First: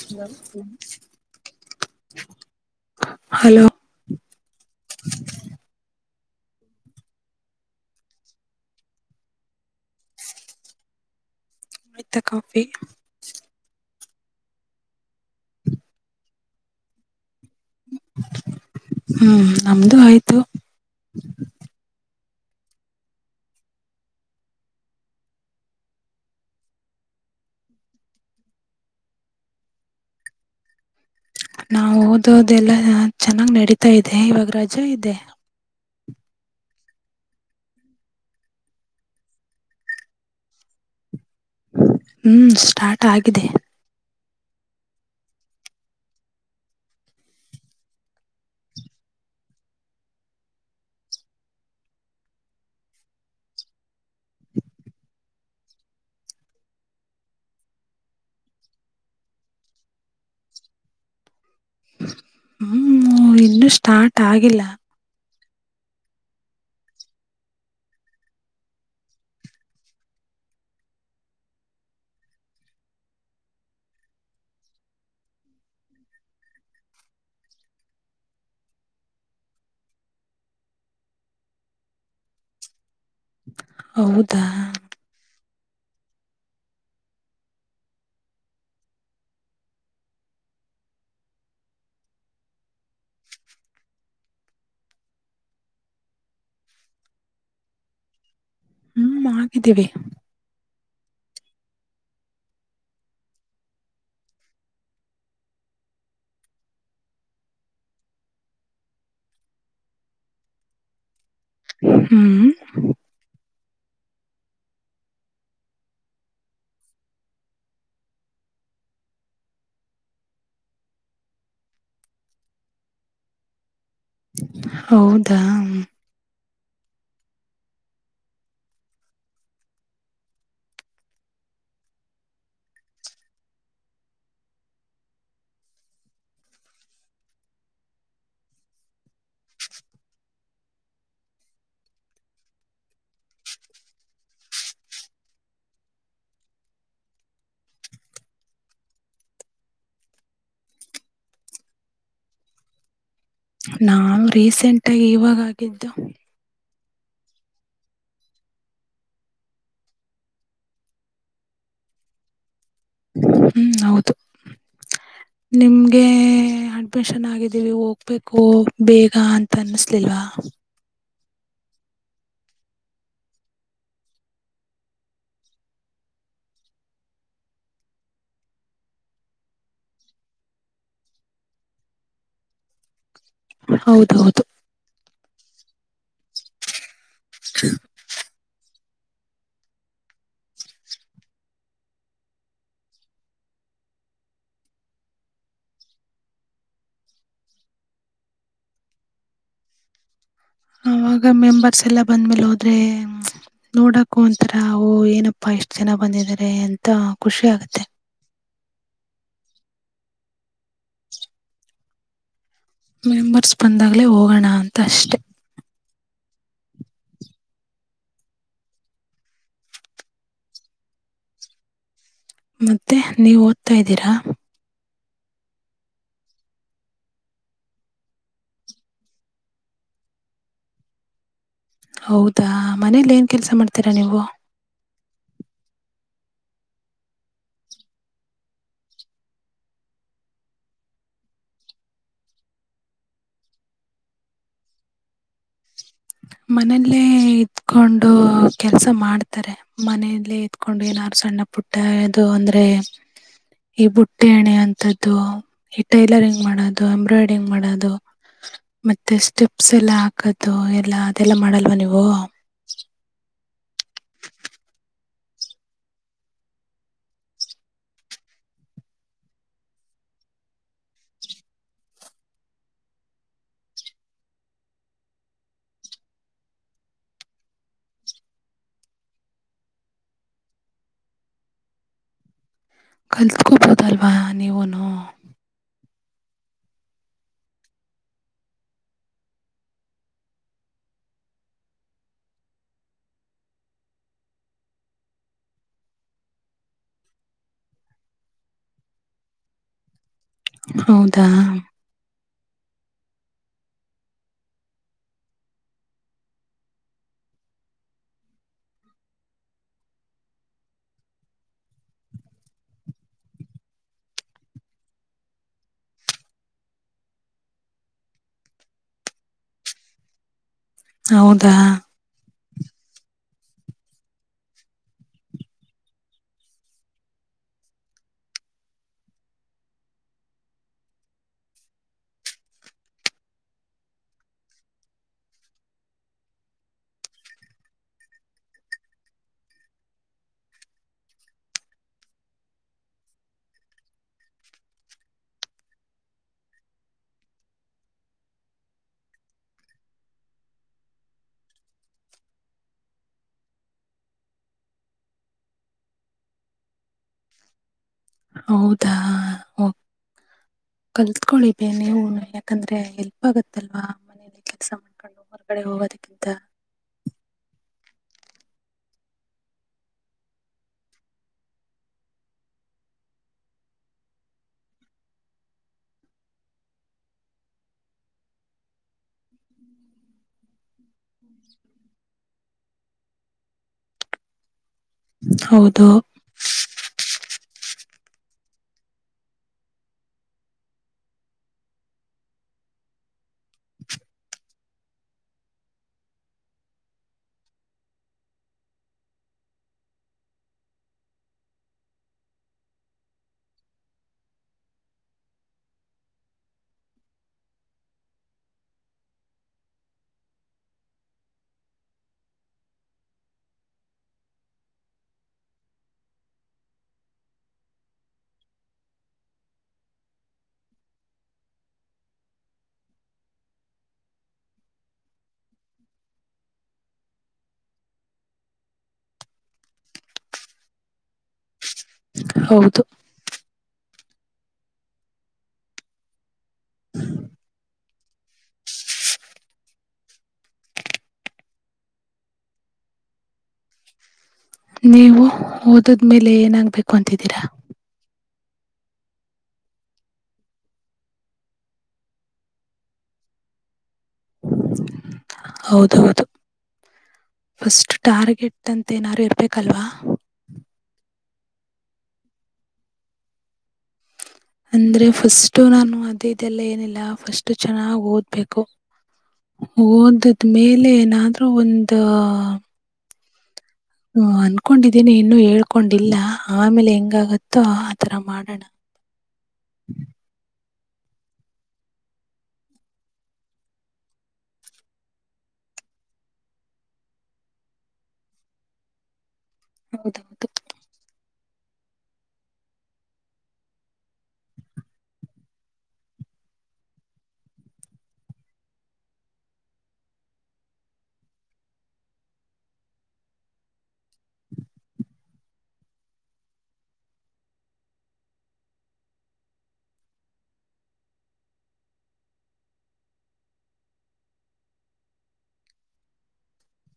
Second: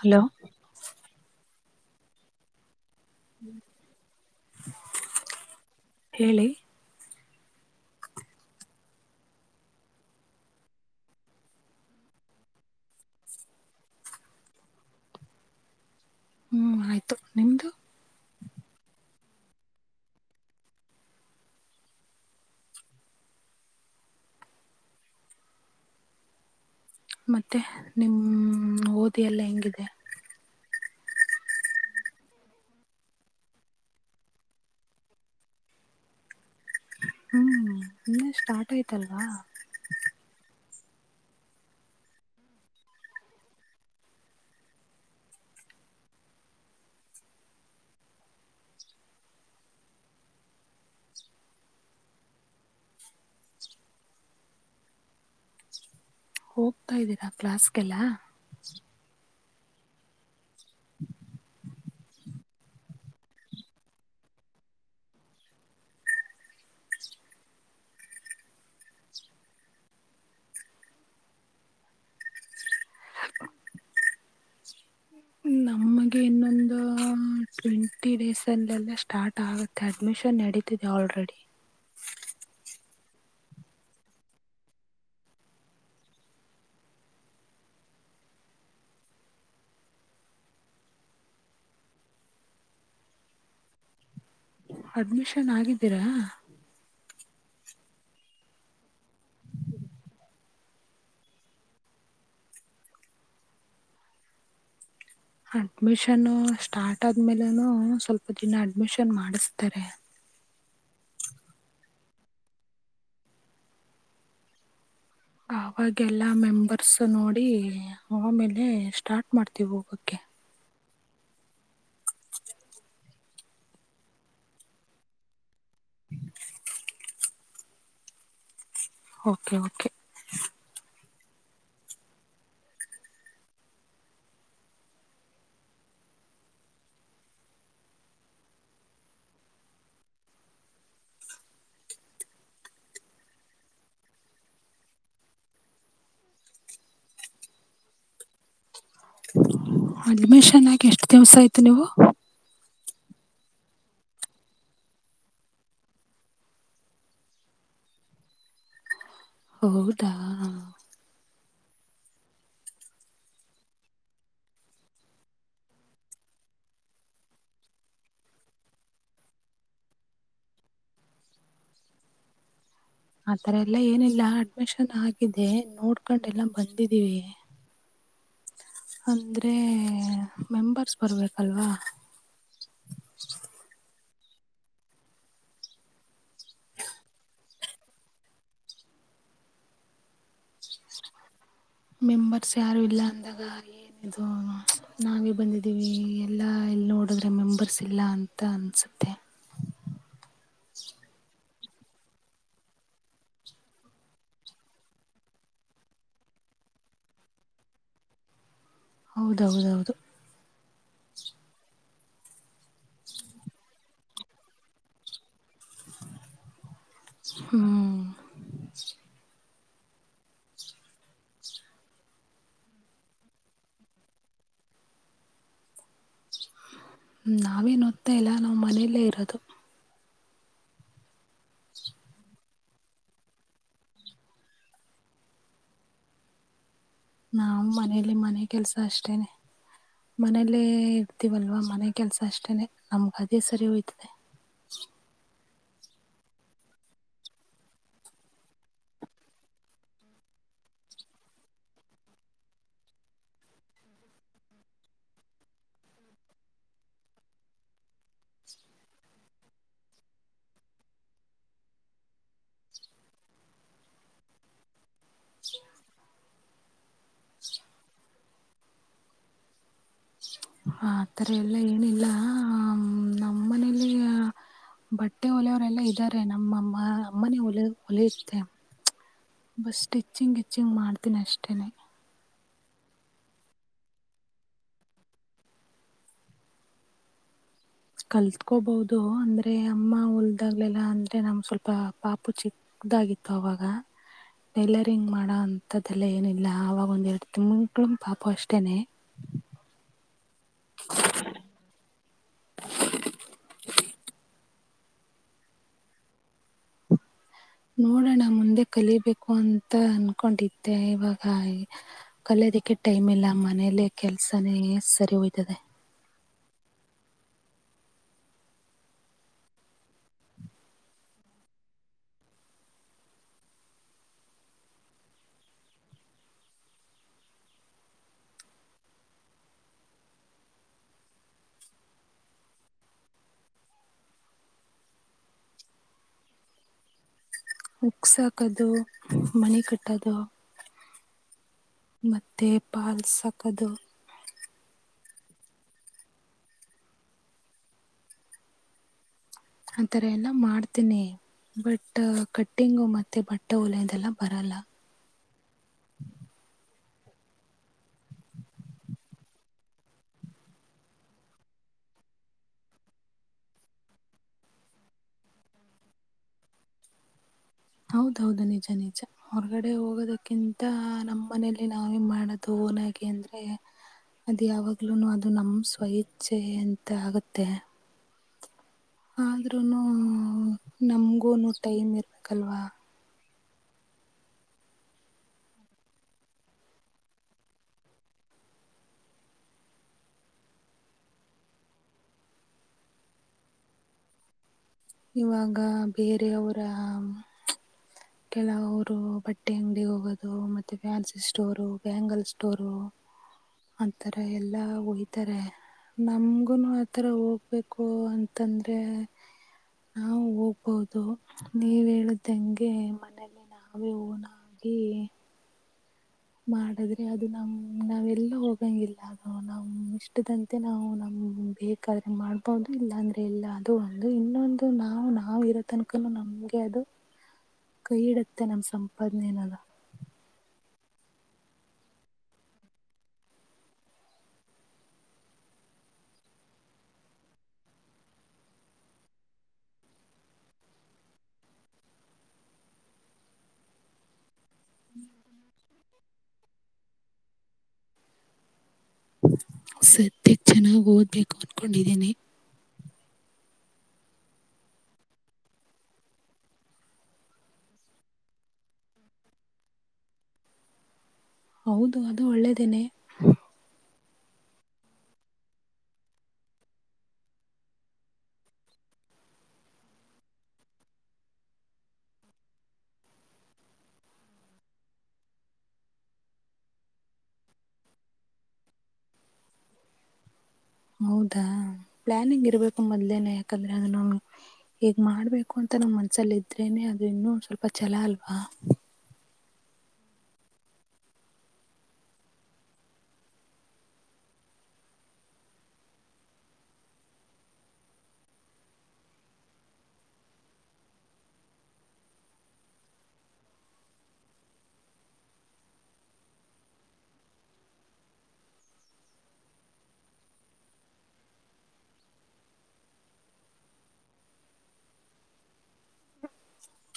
Hello ಯಲ ಹ ಹೂ ಹೇಳಿ ಮಿತ ಕಾಫಿ ಹೂ ಆಯ್ತು ನಿಮ್ದು ಹೂ ನಮ್ದು ಆಯ್ತು ಮತ್ತೆ ನಿಮ್ಮ ಓದಿಯ ಎಲ್ಲ ಹೆಂಗಿದೆ ನಾವು ಓದೋದೆಲ್ಲ ಚೆನ್ನಾಗ್ ನಡೀತಾ ಇದೆ ಇವಾಗ ರಜೆ ಇದೆ ಹೂ ಇನ್ನೇ ಸ್ಟಾರ್ಟ್ ಆಯ್ತಲ್ವಾ ಹೂ ಸ್ಟಾರ್ಟ್ ಆಗಿದೆ ಹೋಗ್ತಾ ಇದ್ದೀರಾ ಕ್ಲಾಸ್ಗೆಲ್ಲ ಹೂ ಹೂ ಇನ್ನೂ ಸ್ಟಾರ್ಟ್ ಆಗಿಲ್ಲ ಹ ನಮಗೆ ಇನ್ನೊಂದು ಟ್ವೆಂಟಿ ಡೇಸ್ ಅಂದ ಸ್ಟಾರ್ಟ್ ಆಗುತ್ತೆ ಅಡ್ಮಿಷನ್ ನಡೀತಿದೆ ಆಲ್ರೆಡಿ ಹೂ ಹೌದಾ ಅಡ್ಮಿಷನ್ ಆಗಿದ್ದೀರಾ ಹ್ಮ್ ಆಗಿದ್ದೀವಿ ಅಡ್ಮಿಷನ್ ಸ್ಟಾರ್ಟ್ ಆದ್ಮೇಲೆ ಸ್ವಲ್ಪ ದಿನ ಅಡ್ಮಿಷನ್ ಮಾಡಿಸತಾರೆ ಹೂ ಅವಾಗ ಎಲ್ಲಾ ಮೆಂಬರ್ಸ್ ನೋಡಿ ಆಮೇಲೆ ಸ್ಟಾರ್ಟ್ ಮಾಡ್ತೀವಿ ಹೋಗಕ್ಕೆ ಹೌದಾ ಓಕೆ ಓಕೆ ಅಡ್ಮಿಷನ್ ಆಗಿ ಎಷ್ಟ್ ದಿವ್ಸ ಆಯ್ತು ನೀವು. ನಾನ್ ರೀಸೆಂಟ್ ಆಗಿ ಇವಾಗಾಗಿದ್ದು. ಹೌದಾ ಹ್ಮ್ ಹೌದು. ನಿಮಗೆ ಅಡ್ಮಿಷನ್ ಆಗಿದ್ದೀವಿ ಹೋಗ್ಬೇಕು ಬೇಗ ಅಂತ ಅನ್ನಿಸಲಿಲ್ವಾ ಹ ಆ ಥರ ಎಲ್ಲ ಏನಿಲ್ಲ ಅಡ್ಮಿಷನ್ ಆಗಿದ್ದ ನೋಡ್ಕೊಂಡೆಲ್ಲ ಬಂದಿದ್ದೀವಿ ಅಂದ್ರೆ ಮೆಂಬರ್ಸ್ ಬರ್ಬೇಕಲ್ವಾ ಹೌದೌದು ಹ ಮೆಂಬರ್ಸ್ ಯಾರು ಇಲ್ಲ ಅಂದಾಗ ಏನದು ನಾವೇ ಬಂದಿದ್ದೀವಿ ಎಲ್ಲ ಎಲ್ಲಿ ನೋಡಿದ್ರೆ ಮೆಂಬರ್ಸ್ ಇಲ್ಲ ಅಂತ ಅನಸುತ್ತೆ ಅವಾಗ ಮೆಂಬತ್ ಸ್ ಎಲ್ಲಾ ಬಂದ್ಮೇಲೆ ಹೋದ್ರೆ ನೋಡಾಕ ಒಂತರ ಅವು ಏನಪ್ಪಾ ಎಷ್ಟ್ ಜನ ಬಂದಿದದ್ದಾರೆ ಎಂತ ಖುಷಿ ಆಗುತ್ತೆ ಹೌದೌದೌದು. ಮೆಂಬರ್ಸ್ ಬಂದಾಗ್ಲೇ ಹೋಗೋಣ ಅಂತ ಅಷ್ಟೆ. ಹ್ಮ್ ಮತ್ತೆ ನೀವ್ ಓದ್ತಾ ಇದ್ದೀರಾ. ಹ್ಮ ನಾವೇ ಓದತಾ ಇಲ್ಲ ನಾವ್ ಮನೆಯಲ್ಲೇ ಇರೋದು. ಹೌದಾ ಮನೇಲಿ ಏನ್ ಕೆಲ್ಸ ಮಾಡ್ತೀರಾ ನೀವು. ನಾವ್ ಮನೇಲಿ ಮನೆ ಕೆಲ್ಸ ಅಷ್ಟೇನೆ. ಮನೇಲ್ಲೇ ಇರ್ತೀವಲ್ವಾ ಮನೆ ಕೆಲಸ ಅಷ್ಟೇನೆ ನಮ್ಗ ಅದೇ ಸರಿ ಹೋಯ್ತದೆ. ಹ [unintelligible] ಮನೇಲ್ಲೇ ಇದಕೊಂಡು ಕೆಲಸ ಮಾಡ್ತಾರೆ ಮನೇಲ್ಲೆ ಇದತ್ಕೊಂಡು ಏನಾರು ಸಣ್ಣ ಪುಟ್ಟ ಇದು ಅಂದ್ರೆ ಈ ಬುಟ್ಟಿ ಎಣೆ ಅಂತದ್ದು ಈ ಟೈಲರಿಂಗ್ ಮಾಡೋದು ಎಂಬ್ರಾಯ್ಡರಿಂಗ್ ಮಾಡೋದು. ಮತ್ತೆ ಸ್ಟೆಪ್ಸ್ ಎಲ್ಲ ಹಾಕದು ಎಲ್ಲ ಅದೆಲ್ಲ ಮಾಡಲ್ವ ನೀವು. ಹ ಆತರ ಎಲ್ಲ ಏನಿಲ್ಲ ಹ ನಮ್ಮ ಮನೇಲಿ. ಬಟ್ಟೆ ಹೊಲೆಯವರೆಲ್ಲ ಇದ್ದಾರೆ ನಮ್ಮಮ್ಮ ಅಮ್ಮನೇಲೆ ಹೊಲಿಯುತ್ತೆ. ಬಸ್ ಸ್ಟಿಚ್ಚಿಂಗ್ ಗಿಚ್ಚಿಂಗ್ ಮಾಡ್ತೀನಿ ಅಷ್ಟೇನೆ. ಕಲ್ತ್ಕೋಬೋದಲ್ವಾ ನೀವುನು. ಕಲ್ತ್ಕೋಬಹುದು ಅಂದ್ರೆ ಅಮ್ಮ ಉಲ್ದಾಗ್ಲೆಲ್ಲ ಅಂದ್ರೆ ನಮ್ ಸ್ವಲ್ಪ ಪಾಪು ಚಿ [unintelligible] ದಾಗಿತ್ತು ಆವಾಗ. ಟೈಲರಿಂಗ್ ಮಾಡೋ ಅಂಂತ್ದಲ್ಲ ಏನಿಲ್ಲ ಆವಾಗ ಒಂದ್ ಎರಡು ತಿಂಗಳ್ ಪಾಪು ಅಷ್ಟೇನೆ. ಹೌದಾ ನೋಡಣಾ ಮುಂದೆ ಕಲಿಬೇಕು ಅಂತ ಅನ್ಕೊಂಡಿದ್ದೆ ಇವಾಗ ಕಲೆ ಇದಕ್ಕೆ ಟೈಮ್ ಇಲ್ಲ ಮನೇಯಲ್ಲಿ ಕೆಲ್ಸನೇ ಸರಿಹೋಯ್ತದೆ. ಹೌದಾ ಉಕ್ಸಾಕದು ಮಣಿ ಕಟ್ಟದು. ಮತ್ತೆ ಪಾಲ್ಸಕದು. ಆತರ ಎಲ್ಲ ಮಾಡ್ತೀನಿ. ಬಟ್ ಕಟ್ಟಿಂಗು ಮತ್ತೆ ಬಟ್ಟೆವ್ಯದೆಲ್ಲ ಬರಲ್ಲ. ಹೌದಾ ಒ ಕಲ್ತ್ಕೊಳಿಬೆ ನೀವುನು ಯಾಕಂದ್ರೆ ಎಲ್ಪ್ ಆಗತ್ತಲ್ವಾ ಮನ ಕೆಲಸ ಮಾಡೊಕ ಹೊರಗಡೆ ಹೋಗೋದಕ್ಕಿಂತ. ಹೌದೌದು ನಿಜ ನಿಜ ಹೊರಗಡೆ ಹೋಗೋದಕ್ಕಿಂತ ನಮ್ಮ್ ಮನೇಲಿ ನಾವೇ ಮಾಡೋದು. [unintelligible] ಗಿ ಅಂದ್ರೆ. ಅದು ಯಾವಾಗ್ಲೂ ಅದು ನಮ ಸ್ವ ಇಚ್ಛೆ ಅಂತ ಆಗುತ್ತೆ. ಆದ್ರೂನು ನಮಗೂಂದ್ ಟೈಮ್ ಇರ್ಬೇಕಲ್ವಾ. ಹೌದು ಇವಾಗ ಬೇರೆಯವರ. ಕೆಲವರು ಬಟ್ಟೆ ಅಂಗಡಿಗೆ ಹೋಗೋದು ಮತ್ತೆ ಫ್ಯಾನ್ಸಿ ಸ್ಟೋರು ಬ್ಯಾಂಗಲ್ ಸ್ಟೋರು. ಆಂಥರ ಎಲ್ಲಾ ಹೊಯತರೆ. ನಮ್ಗುನು ಆಥರ ಹೋಗ್ಬೇಕು ಅಂತಂದ್ರೆ. ನಾವು ಹೋಗ್ಬಹುದು ನೀವ್ ಹೇಳ್ದಂಗೆ. ಮನೇೆಯಲ್ಲಿ ನಾವೇ [unintelligible] ಮಾಡಿದ್ರೆ ಅದು ನಮ ನಾವೆಲ್ಲ ಹೋಗಂಗಿಲ್ಲ ಅದು ನಾವ್ ಇಷ್ಟದಂತೆ ನಾವು ನಮ ಬೇಕಾದ್ರೆ ಮಾಡ್ಬಹುದು ಇಲ್ಲಾಂದ್ರೆ ಇಲ್ಲ ಅದು ಒಂದು ಇನ್ನೊಂದು ನಾವು ನಾವವು ಇರೋ ತನಕ ನಮಗೆ ಅದು ಕೈ ಇಡುತ್ತೆ ನಮ್ಮ ಸಂಪಾದನೆ ನಲ್ಲ ಹೌದು ನೀವು ಓದದ್ಮೇಲೆ ಏನಾಗ್ಬೇಕು ಅಂತ ಸತ್ಯ ಚೆನ್ನಾಗಿ ಓದ್ಬೇಕು ಅನ್ಕೊಂಡಿದ್ದೀನಿ ಹೌದೌದು ಫಸ್ಟ್ ಟಾರ್ಗೆಟ್ ಅಂತ ನಾರು ಇರ್ಬೇಕಲ್ವಾ ಹೌದು ಅದು ಒಳ್ಳೆದೇನೆ ಅಂದ್ರೆ ಫಸ್ಟ್ ನಾನು ಅದೇ ಇದೆಲ್ಲ ಏನಿಲ್ಲ ಫಸ್ಟ್ ಚೆನ್ನಾಗ್ ಓದ್ಬೇಕು ಓದದ್ಮೇಲೆ ಏನಾದ್ರೂ ಒಂದ ಹ್ಮ ಅನ್ಕೊಂಡಿದ್ದೇನಿ ಇನ್ನುೂ ಹೇಳ್ಕೊಂಡಿಲ್ಲ ಆಮೇಲೆ ಹೆಂಗಾಗತ್ತೋ ಆತರ ಮಾಡೋಣ [inaudible] ಹೌದಾ ಪ್ಲಾನಿಂಗ್ ಇರ್ಬೇಕು ಮೊದ್ಲೇನೆ ಯಾಕಂದ್ರೆ ಅದ ನಾವು ಹೇಗ್ ಮಾಡ್ಬೇಕು ಅಂತ ನಮ್ಮ್ ಮನ್ಸಲ್ಲ ಇದ್ರೇನೆ ಅದುರ ಇನ್ನೂ ಸ್ವಲ್ಪ ಛಲ ಅಲ್ವಾ ಹೌದೌದು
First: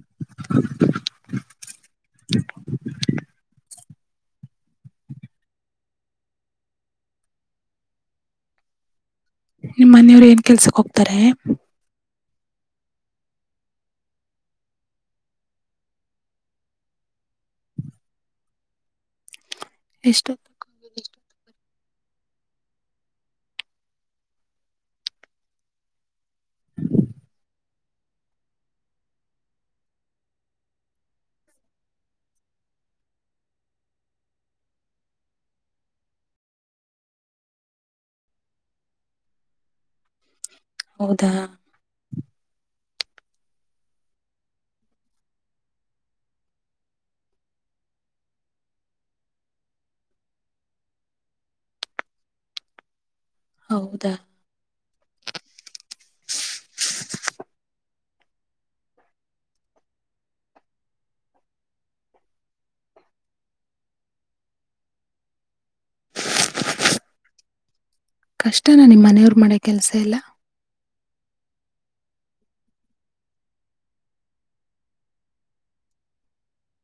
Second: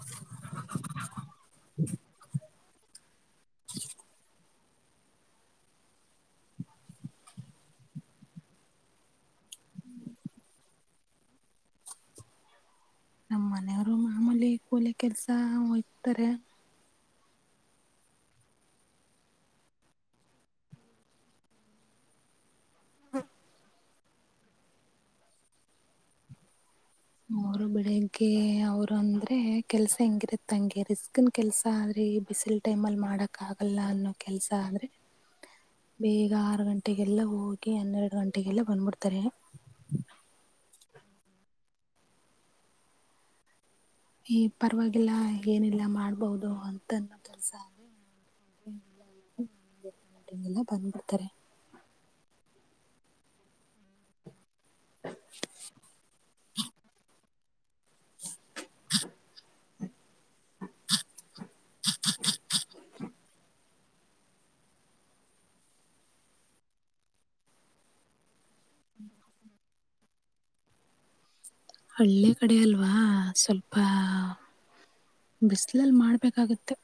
[inaudible] ನಿಮ್ಮನೆಯವ್ರು ಏನ್ ಕೆಲ್ಸಕ್ ಹೋಗ್ತಾರೆ ನೈಟ್ ಪೊಲೀಸ್ ಕೆಲ್ಸ ಓಯ್ತಾರೆ ಎಷ್ಟು ಹ್ಮ ಅವರು ಬೆಳಿಗ್ಗೆ ಅವ್ರು ಅಂದ್ರೆ ಕೆಲ್ಸ ಹೆಂಗಿರತ್ತ ಹಂಗೆ ರಿಸ್ಕ್ನ್ ಕೆಲ್ಸ ಆದ್ರೆ ಬಿಸಿಲು ಟೈಮ ಅಲ್ಲಿ ಮಾಡಕ ಆಗಲ್ಲ ಅನ್ನೋ ಕೆಲ್ಸ ಆದ್ರೆ ಬೇಗ ಆರು ಗಂಟೆಗೆಲ್ಲ ಹೋಗಿ ಹನ್ನೆರಡು ಗಂಟೆಗೆಲ್ಲ ಬಂದ್ಬಿಡ್ತಾರೆ ಹೌದಾ ಈ ಪರವಾಗಿಲ್ಲ ಏನಿಲ್ಲ ಮಾಡ್ಬಹದು ಅಂತಂದು ಕೆಲ್ಸ ಆಿ ಲ್ಲ ಬಂದ್ಬಿಡ್ತಾರೆ ಹೌದಾ [inaudible] [inaudible] ಕಷ್ಟನ ನಿಮ್ಮನೆಯವ್ರ ಮಾಡ್ಯ ಕೆಲ್ಸ ಎಲ್ಲ ಹಳ್ಳೆ ಕಡೆ ಅಲ್ವಾ ಸ್ವಲ್ಪ ಬಿಸಿಲಲ್ ಮಾಡ್ಬೇಕಾಗತ್ತೆ